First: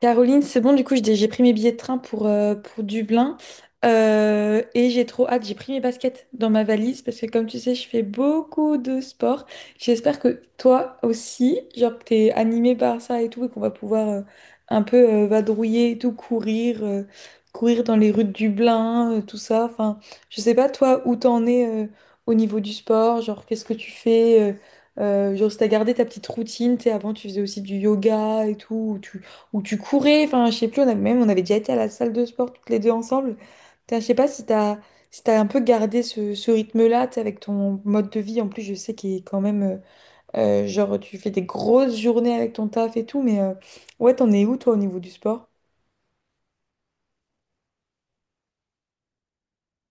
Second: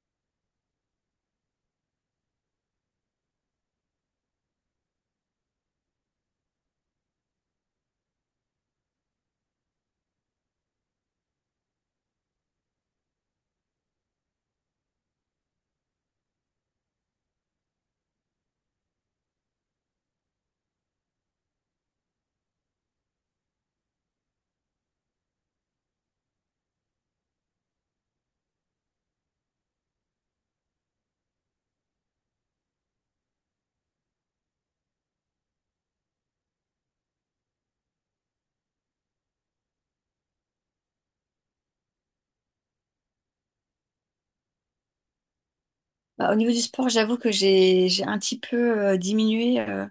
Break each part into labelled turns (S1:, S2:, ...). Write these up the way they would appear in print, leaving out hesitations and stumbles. S1: Caroline, c'est bon, du coup, j'ai pris mes billets de train pour Dublin. Et j'ai trop hâte. J'ai pris mes baskets dans ma valise parce que, comme tu sais, je fais beaucoup de sport. J'espère que toi aussi, genre, que t'es animé par ça et tout et qu'on va pouvoir un peu vadrouiller et tout, courir dans les rues de Dublin, tout ça. Enfin, je sais pas, toi, où t'en es au niveau du sport, genre, qu'est-ce que tu fais genre, si t'as gardé ta petite routine, tu sais, avant tu faisais aussi du yoga et tout, ou tu, où tu courais, enfin, je sais plus, même on avait déjà été à la salle de sport toutes les deux ensemble. Putain, je sais pas si t'as un peu gardé ce rythme-là, tu sais, avec ton mode de vie. En plus, je sais qu'il est quand même, genre, tu fais des grosses journées avec ton taf et tout, mais ouais, t'en es où, toi, au niveau du sport?
S2: Bah, au niveau du sport, j'avoue que j'ai un petit peu diminué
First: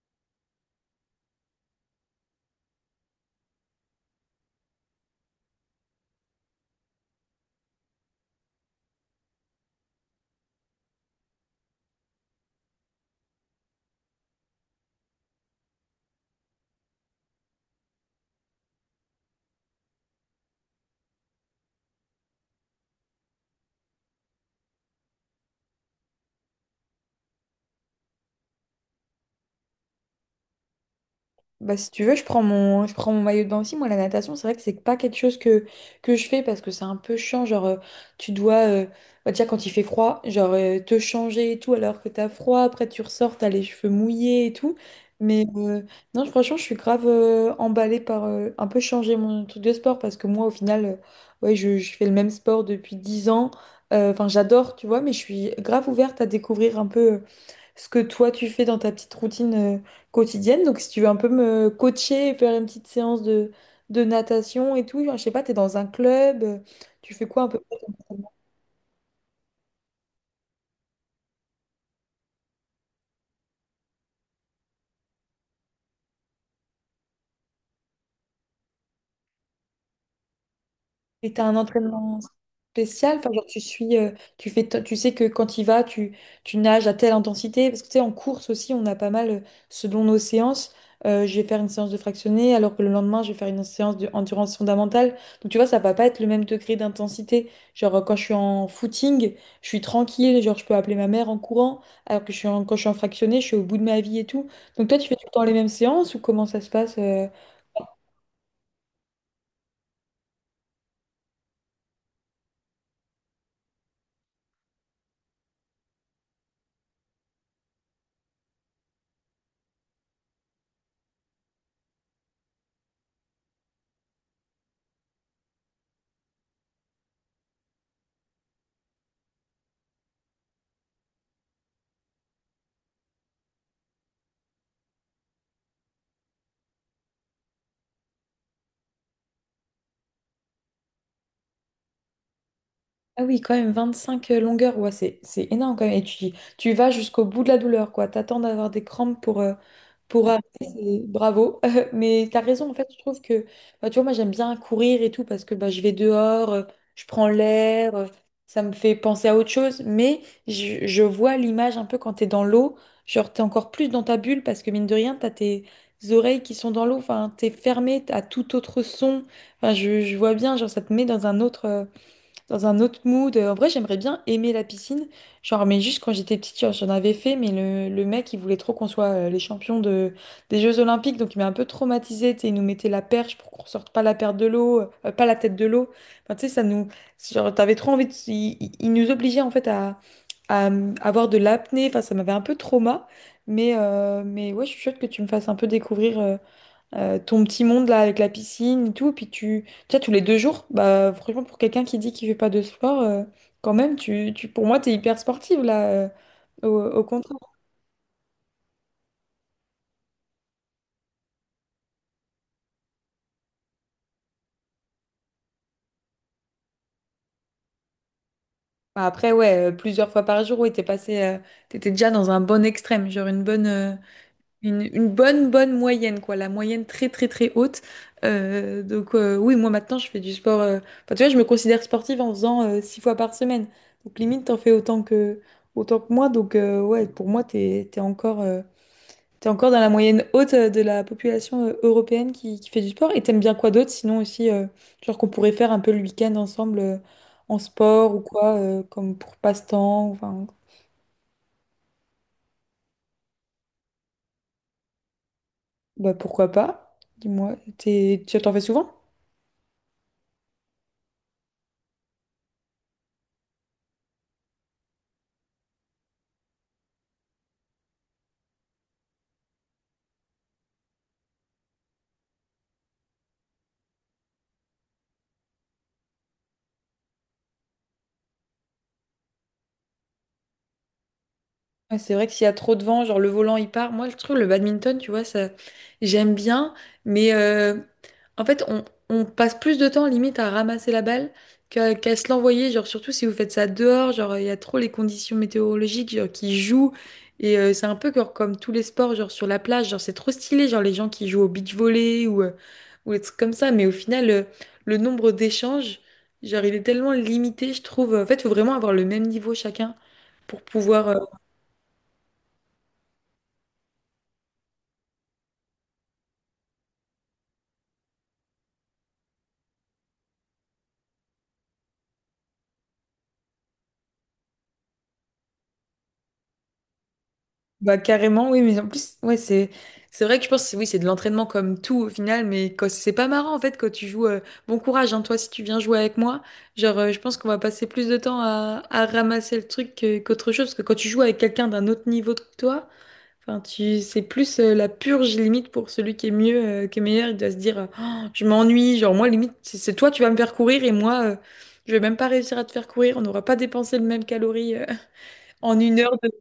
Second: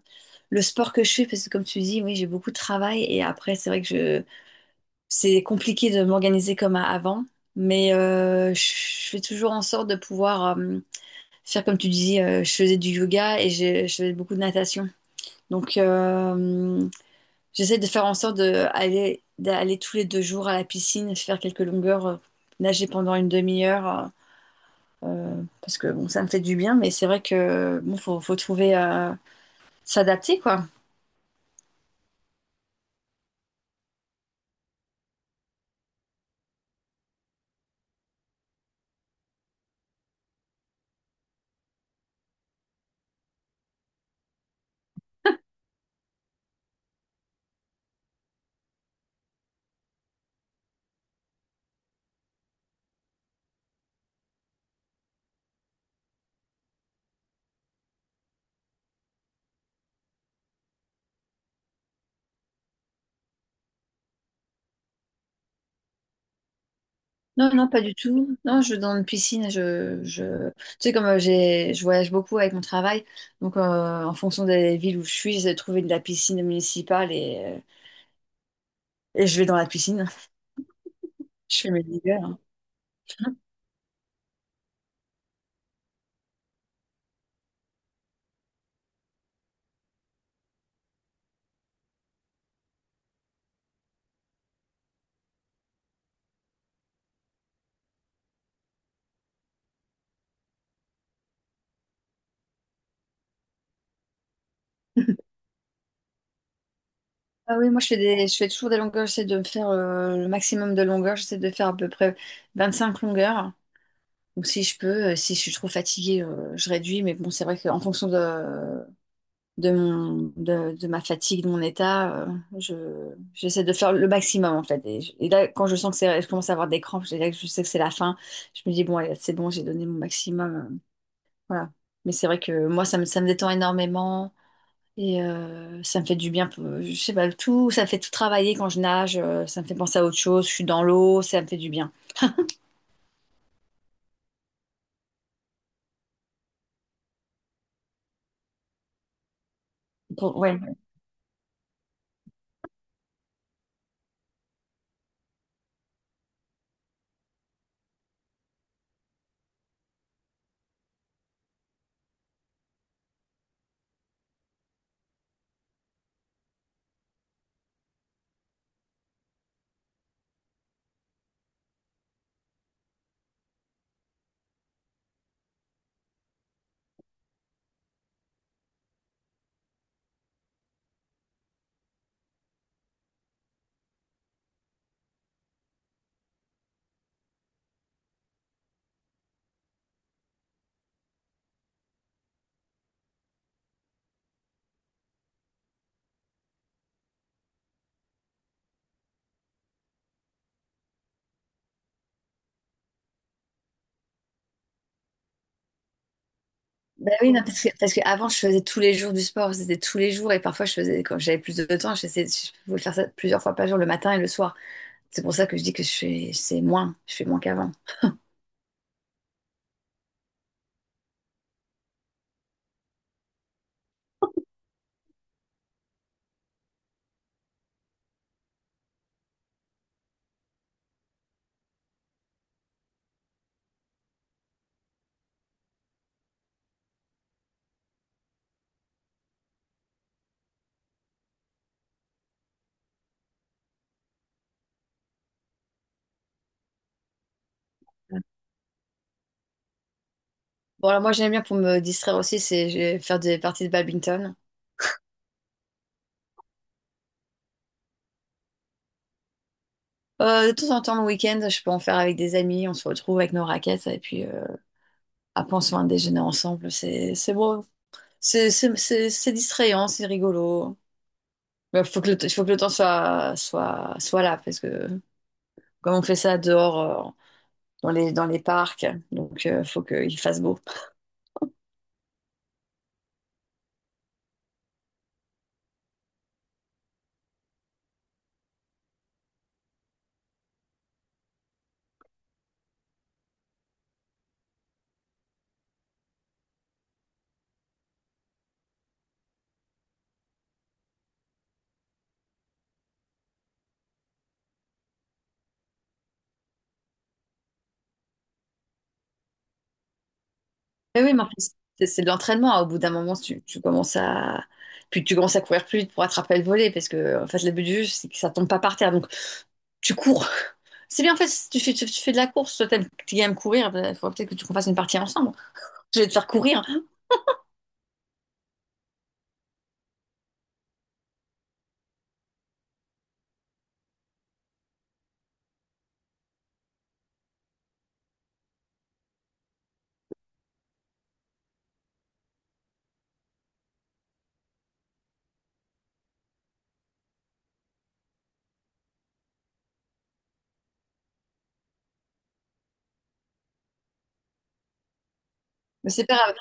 S2: le sport que je fais parce que comme tu dis, oui, j'ai beaucoup de travail et après c'est vrai que je c'est compliqué de m'organiser comme avant, mais je fais toujours en sorte de pouvoir faire comme tu dis, je faisais du yoga et je faisais beaucoup de natation. Donc euh, J'essaie de faire en sorte d'aller tous les deux jours à la piscine, faire quelques longueurs, nager pendant une demi-heure. Parce que bon, ça me fait du bien, mais c'est vrai que bon, faut trouver à s'adapter, quoi.
S1: Bah, si tu veux, je prends mon maillot de bain aussi. Moi, la natation, c'est vrai que c'est pas quelque chose que je fais parce que c'est un peu chiant. Genre, tu dois, bah, déjà quand il fait froid, genre te changer et tout alors que t'as froid. Après, tu ressors, t'as les cheveux mouillés et tout. Mais non, franchement, je suis grave emballée par un peu changer mon truc de sport parce que moi, au final, ouais, je fais le même sport depuis 10 ans. Enfin, j'adore, tu vois, mais je suis grave ouverte à découvrir un peu ce que toi, tu fais dans ta petite routine quotidienne. Donc, si tu veux un peu me coacher et faire une petite séance de natation et tout, je sais pas, tu es dans un club, tu fais quoi un
S2: Non,
S1: peu?
S2: non, pas du tout. Non, je dans une piscine, je... Tu sais, comme j'ai, je voyage beaucoup avec mon travail, donc en fonction des villes où je suis, j'ai trouvé de la piscine municipale et je vais dans la piscine.
S1: Et t'as un
S2: Je fais mes
S1: entraînement
S2: longueurs.
S1: spécial, enfin,
S2: Hein.
S1: genre tu suis, tu fais, tu sais que quand il va, tu nages à telle intensité, parce que tu sais, en course aussi, on a pas mal, selon nos séances, je vais faire une séance de fractionné, alors que le lendemain, je vais faire une séance de endurance fondamentale. Donc tu vois, ça va pas être le même degré d'intensité. Genre, quand je suis en footing, je suis tranquille, genre je peux appeler ma mère en courant, alors que quand je suis en fractionné, je suis au bout de ma vie et tout. Donc toi, tu fais tout le temps les mêmes séances ou comment ça se passe?
S2: Ah oui, moi je fais des, je fais toujours des longueurs, j'essaie de me faire le maximum de longueurs, j'essaie de faire à peu près 25 longueurs. Donc si je peux, si je suis trop fatiguée, je réduis, mais bon, c'est vrai qu'en fonction de ma fatigue, de mon état. J'essaie de faire le maximum, en fait. Et, et là, quand je sens que c'est, je commence à avoir des crampes, là, je sais que c'est la fin. Je me dis, bon, allez, c'est bon, j'ai donné mon maximum. Voilà. Mais c'est vrai que moi, ça me détend énormément. Et ça me fait du bien, je sais pas, tout, ça me fait tout travailler quand je nage, ça me fait penser à autre chose, je suis dans l'eau, ça me fait du bien.
S1: Ah oui, quand même, 25 longueurs, ouais, c'est énorme quand même. Et tu vas jusqu'au bout de la douleur, quoi. T'attends d'avoir des crampes pour
S2: Pour-
S1: arrêter,
S2: ouais,
S1: c'est bravo. Mais t'as raison, en fait, je trouve que, bah, tu vois, moi j'aime bien courir et tout parce que bah, je vais dehors, je prends l'air, ça me fait penser à autre chose. Mais je vois l'image un peu quand t'es dans l'eau, genre t'es encore plus dans ta bulle parce que mine de rien, t'as tes oreilles qui sont dans l'eau, enfin, t'es fermé à tout autre son. Enfin, je vois bien, genre ça te met dans un autre dans un autre mood. En vrai, j'aimerais bien aimer la piscine. Genre, mais juste quand j'étais petite, genre, j'en avais fait, mais le mec, il voulait trop qu'on soit les champions des Jeux Olympiques, donc il m'a un peu traumatisée. Tu sais, il nous mettait la perche pour qu'on sorte pas la perte de l'eau, pas la tête de l'eau. Enfin, tu sais, ça nous. Genre, t'avais trop envie de. Il nous obligeait, en fait, à avoir de l'apnée. Enfin, ça m'avait un peu trauma. Mais ouais, je suis chouette que tu me fasses un peu découvrir, ton petit monde là avec la piscine et tout, puis tu sais, tous les 2 jours, bah franchement pour quelqu'un qui dit qu'il fait pas de sport, quand même, pour moi t'es hyper sportive là, au
S2: Ben oui,
S1: contraire.
S2: non, parce que avant, je faisais tous les jours du sport, c'était tous les jours, et parfois, quand j'avais plus de temps, je pouvais faire ça plusieurs fois par jour, le matin et le soir. C'est pour ça que je dis que c'est moins, je fais moins qu'avant.
S1: Bah, après ouais, plusieurs fois par jour, ouais t'étais déjà dans un bon extrême, genre une bonne, une bonne bonne moyenne quoi, la moyenne très très très haute. Donc, oui, moi maintenant je fais du sport, enfin, tu vois, je me considère sportive en faisant 6 fois par semaine. Donc limite t'en fais autant que moi, donc ouais, pour moi t'es encore dans la moyenne haute de la population européenne qui fait du sport. Et t'aimes bien quoi d'autre? Sinon aussi, genre qu'on pourrait faire un peu le week-end ensemble en sport ou quoi, comme pour passe-temps. Enfin,
S2: Bon, alors moi, j'aime bien pour me distraire aussi, c'est je vais faire des parties de badminton.
S1: bah pourquoi pas? Dis-moi, tu t'en fais souvent?
S2: De temps en temps, le week-end, je peux en faire avec des amis, on se retrouve avec nos raquettes, et puis après, on se fait un déjeuner ensemble, c'est beau. C'est distrayant, c'est rigolo. Il faut que faut que le temps soit là, parce que comme on fait ça dehors, dans dans les parcs. Donc, il faut qu'il fasse beau.
S1: Ouais, c'est vrai que s'il y a trop de vent, genre le volant il part. Moi, je trouve le badminton, tu vois, ça j'aime bien, mais en fait, on passe plus de temps limite à ramasser la balle qu'à se l'envoyer. Genre, surtout si vous faites ça dehors, genre il y a trop les conditions météorologiques genre, qui jouent. Et c'est un peu genre comme tous les sports, genre sur la plage, genre c'est trop stylé, genre les gens qui jouent au beach volley ou des trucs comme ça. Mais au final, le nombre d'échanges, genre il est tellement limité, je trouve. En fait, il faut vraiment avoir le même niveau chacun pour
S2: Mais oui,
S1: pouvoir.
S2: mais en plus, c'est de l'entraînement. Hein. Au bout d'un moment, tu commences à... Puis tu commences à courir plus vite pour attraper le volet parce que en fait le but du jeu c'est que ça tombe pas par terre donc tu cours. C'est bien en fait si tu fais tu, tu fais de la course toi t'aimes tu courir bah, il faudrait peut-être que tu qu'on fasse une partie ensemble. Je vais te faire courir
S1: Bah carrément, oui, mais en plus, ouais, c'est vrai que je pense, oui, c'est de l'entraînement comme tout au final, mais c'est pas marrant en fait quand tu joues. Bon courage, hein, toi, si tu viens jouer avec moi, genre, je pense qu'on va passer plus de temps à ramasser le truc qu'autre chose, parce que quand tu joues avec quelqu'un d'un autre niveau que toi, enfin, tu c'est plus la purge limite pour celui qui est mieux, qui est meilleur, il doit se dire, oh, je m'ennuie, genre moi limite, c'est toi, tu vas me faire courir et moi, je vais même pas réussir à te faire courir, on n'aura pas dépensé le même calorie en
S2: mais
S1: 1
S2: c'est pas
S1: heure de.
S2: grave.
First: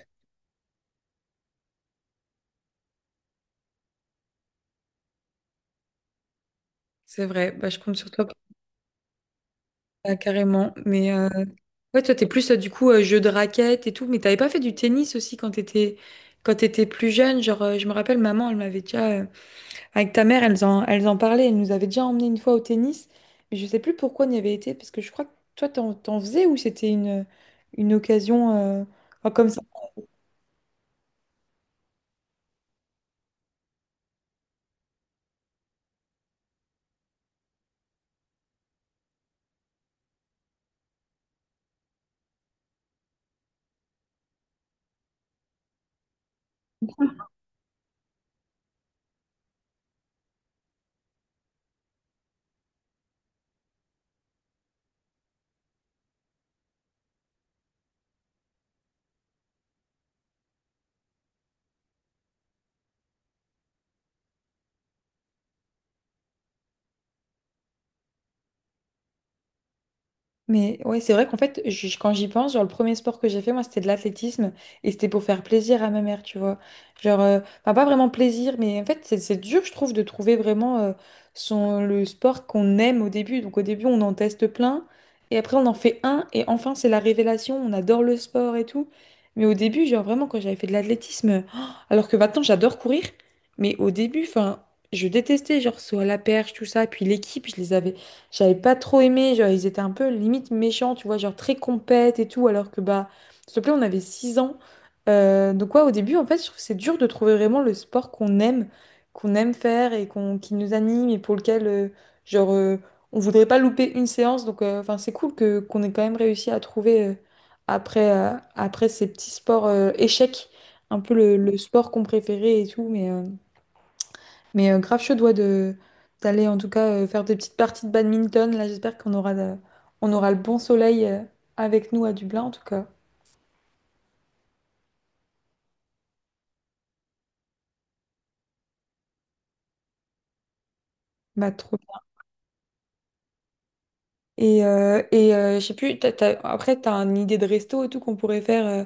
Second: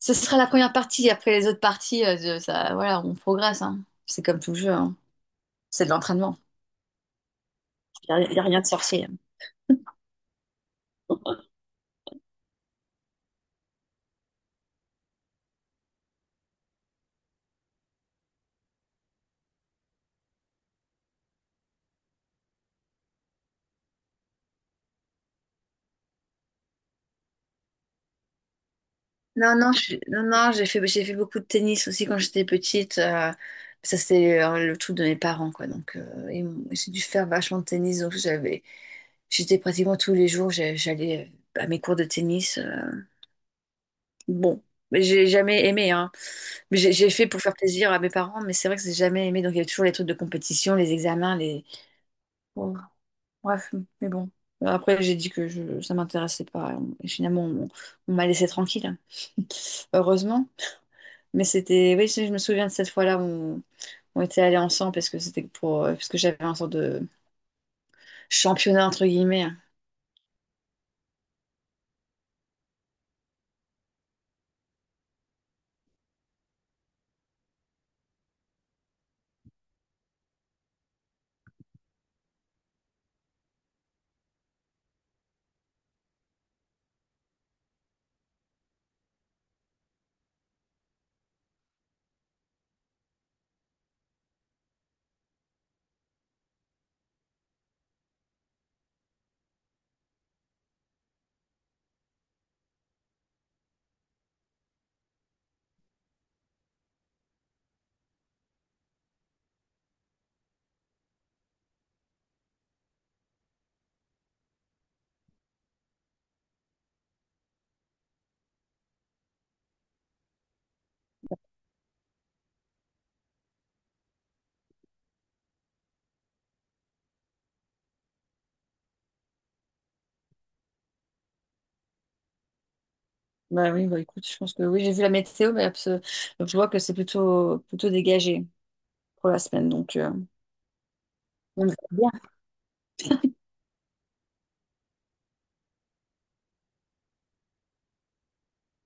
S2: Ce sera la première partie après les autres parties, ça voilà on progresse, hein. C'est comme tout jeu, hein. C'est de l'entraînement.
S1: C'est vrai, bah, je compte sur toi.
S2: Y a rien de sorcier.
S1: Ah, carrément. Mais ouais, toi, t'es plus du coup jeu de raquette et tout. Mais t'avais pas fait du tennis aussi quand t'étais plus jeune. Genre, je me rappelle, maman, elle m'avait déjà avec ta mère, elles en parlaient. Elle nous avait déjà emmené une fois au tennis. Mais je sais plus pourquoi on y avait été parce que je crois que toi, t'en faisais ou c'était une occasion enfin, comme.
S2: Non, non, non, non, j'ai fait beaucoup de tennis aussi quand j'étais petite. Ça, c'est le truc de mes parents, quoi. Donc, j'ai dû faire vachement de tennis. Donc, j'étais pratiquement tous les jours, j'allais à mes cours de tennis. Bon, mais j'ai jamais aimé, hein. Mais j'ai fait pour faire plaisir à mes parents, mais c'est vrai que j'ai jamais aimé. Donc, il y avait toujours les trucs de compétition, les examens, les. Bon, bref, mais bon. Après, j'ai dit que ça m'intéressait pas. Et finalement, on m'a laissé tranquille. Heureusement. Mais c'était, oui, je me souviens de cette fois-là on était allés ensemble parce que c'était pour, parce que j'avais un sorte de championnat entre guillemets.
S1: Mais ouais, c'est vrai qu'en fait, quand j'y pense, genre le premier sport que j'ai fait, moi, c'était de l'athlétisme et c'était pour faire plaisir à ma mère, tu vois. Genre, enfin, pas vraiment plaisir, mais en fait, c'est dur, je trouve, de trouver vraiment son, le sport qu'on aime au début. Donc, au début, on en teste plein et après, on en fait un et enfin, c'est la révélation, on adore le sport et tout. Mais au début, genre vraiment, quand j'avais fait de l'athlétisme, oh, alors que maintenant, j'adore courir, mais au début, enfin, je détestais, genre, saut à la perche, tout ça, puis l'équipe, je les avais j'avais pas trop aimé, genre ils étaient un peu limite méchants, tu vois, genre très compètes et tout, alors que bah, s'il te plaît, on avait 6 ans. Donc ouais, au début, en fait, je trouve que c'est dur de trouver vraiment le sport qu'on aime faire et qu'on, qui nous anime et pour lequel, genre, euh, on voudrait pas louper une séance. Donc, enfin, c'est cool que qu'on ait quand même réussi à trouver après, euh, après ces petits sports échecs, un peu le sport qu'on préférait et tout, grave chaud doigt de d'aller en tout cas faire des petites parties de badminton. Là, j'espère on aura le bon soleil avec nous à Dublin en tout cas.
S2: Bah oui, bah écoute, je pense que oui, j'ai vu la météo, mais donc je vois que c'est plutôt dégagé pour la semaine, donc
S1: Bah
S2: on
S1: trop
S2: verra
S1: bien.
S2: bien.
S1: Et, je sais plus, après t'as une idée de resto et tout qu'on pourrait faire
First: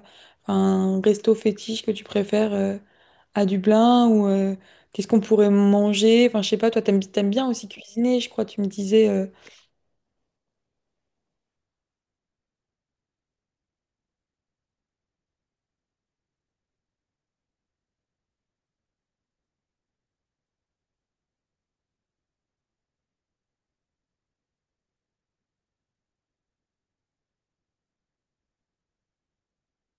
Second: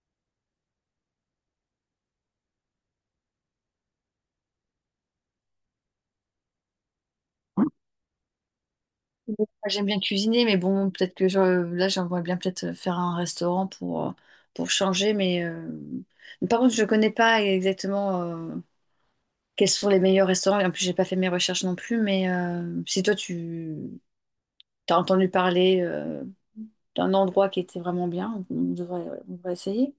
S1: un resto fétiche que tu préfères à Dublin ou qu'est-ce qu'on pourrait manger? Enfin je sais pas, toi t'aimes bien aussi cuisiner, je crois tu me disais.
S2: Moi, j'aime bien cuisiner, mais bon, là, j'aimerais bien peut-être faire un restaurant pour changer, mais par contre, je ne connais pas exactement. Quels sont les meilleurs restaurants? En plus, j'ai pas fait mes recherches non plus, mais si toi tu as entendu parler d'un endroit qui était vraiment bien, on devrait essayer.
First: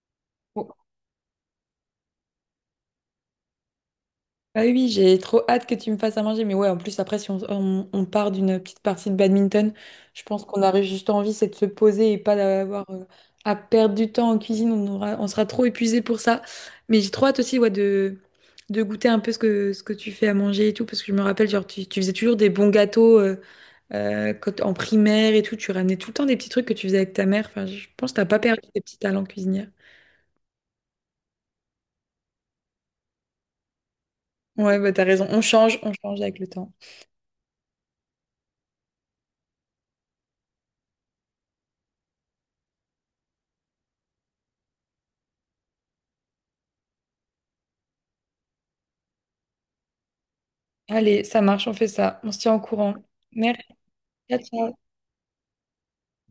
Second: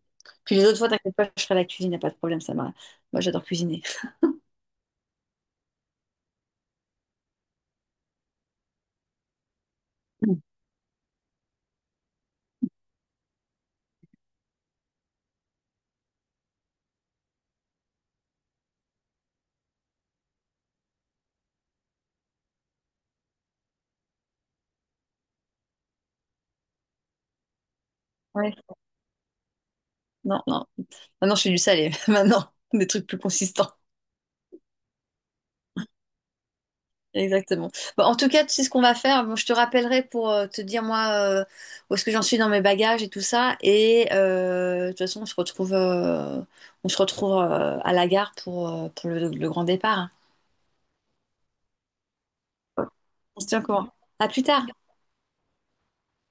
S2: Puis les autres fois, t'inquiète pas, je ferai la cuisine, y a pas de problème, ça m'a. Moi, j'adore cuisiner.
S1: Ah oui, oui, j'ai trop hâte que tu me fasses à manger. Mais ouais, en plus, après, si on part d'une petite partie de badminton, je
S2: Mm.
S1: pense qu'on aurait juste envie, c'est de se poser et pas d'avoir à perdre du temps en cuisine. On sera trop épuisé pour ça. Mais j'ai trop hâte aussi, ouais, de goûter un peu ce que tu fais à manger et tout. Parce que je me rappelle, genre, tu faisais toujours des bons gâteaux en primaire et tout. Tu ramenais tout le temps des petits trucs que tu faisais avec ta mère. Enfin, je pense que t'as pas
S2: Ouais.
S1: perdu tes petits talents cuisinières.
S2: Non, non. Maintenant, je fais du salé. Maintenant, des trucs plus consistants.
S1: Ouais, bah t'as raison. On change avec le temps.
S2: Exactement. Bon, en tout cas, tu sais ce qu'on va faire. Bon, je te rappellerai pour te dire moi où est-ce que j'en suis dans mes bagages et tout ça. Et de toute façon, on se retrouve à la gare pour le grand départ, hein.
S1: Allez, ça marche, on fait ça. On se tient au courant.
S2: On se tient
S1: Merci,
S2: au courant. À
S1: ciao,
S2: plus tard.
S1: ciao.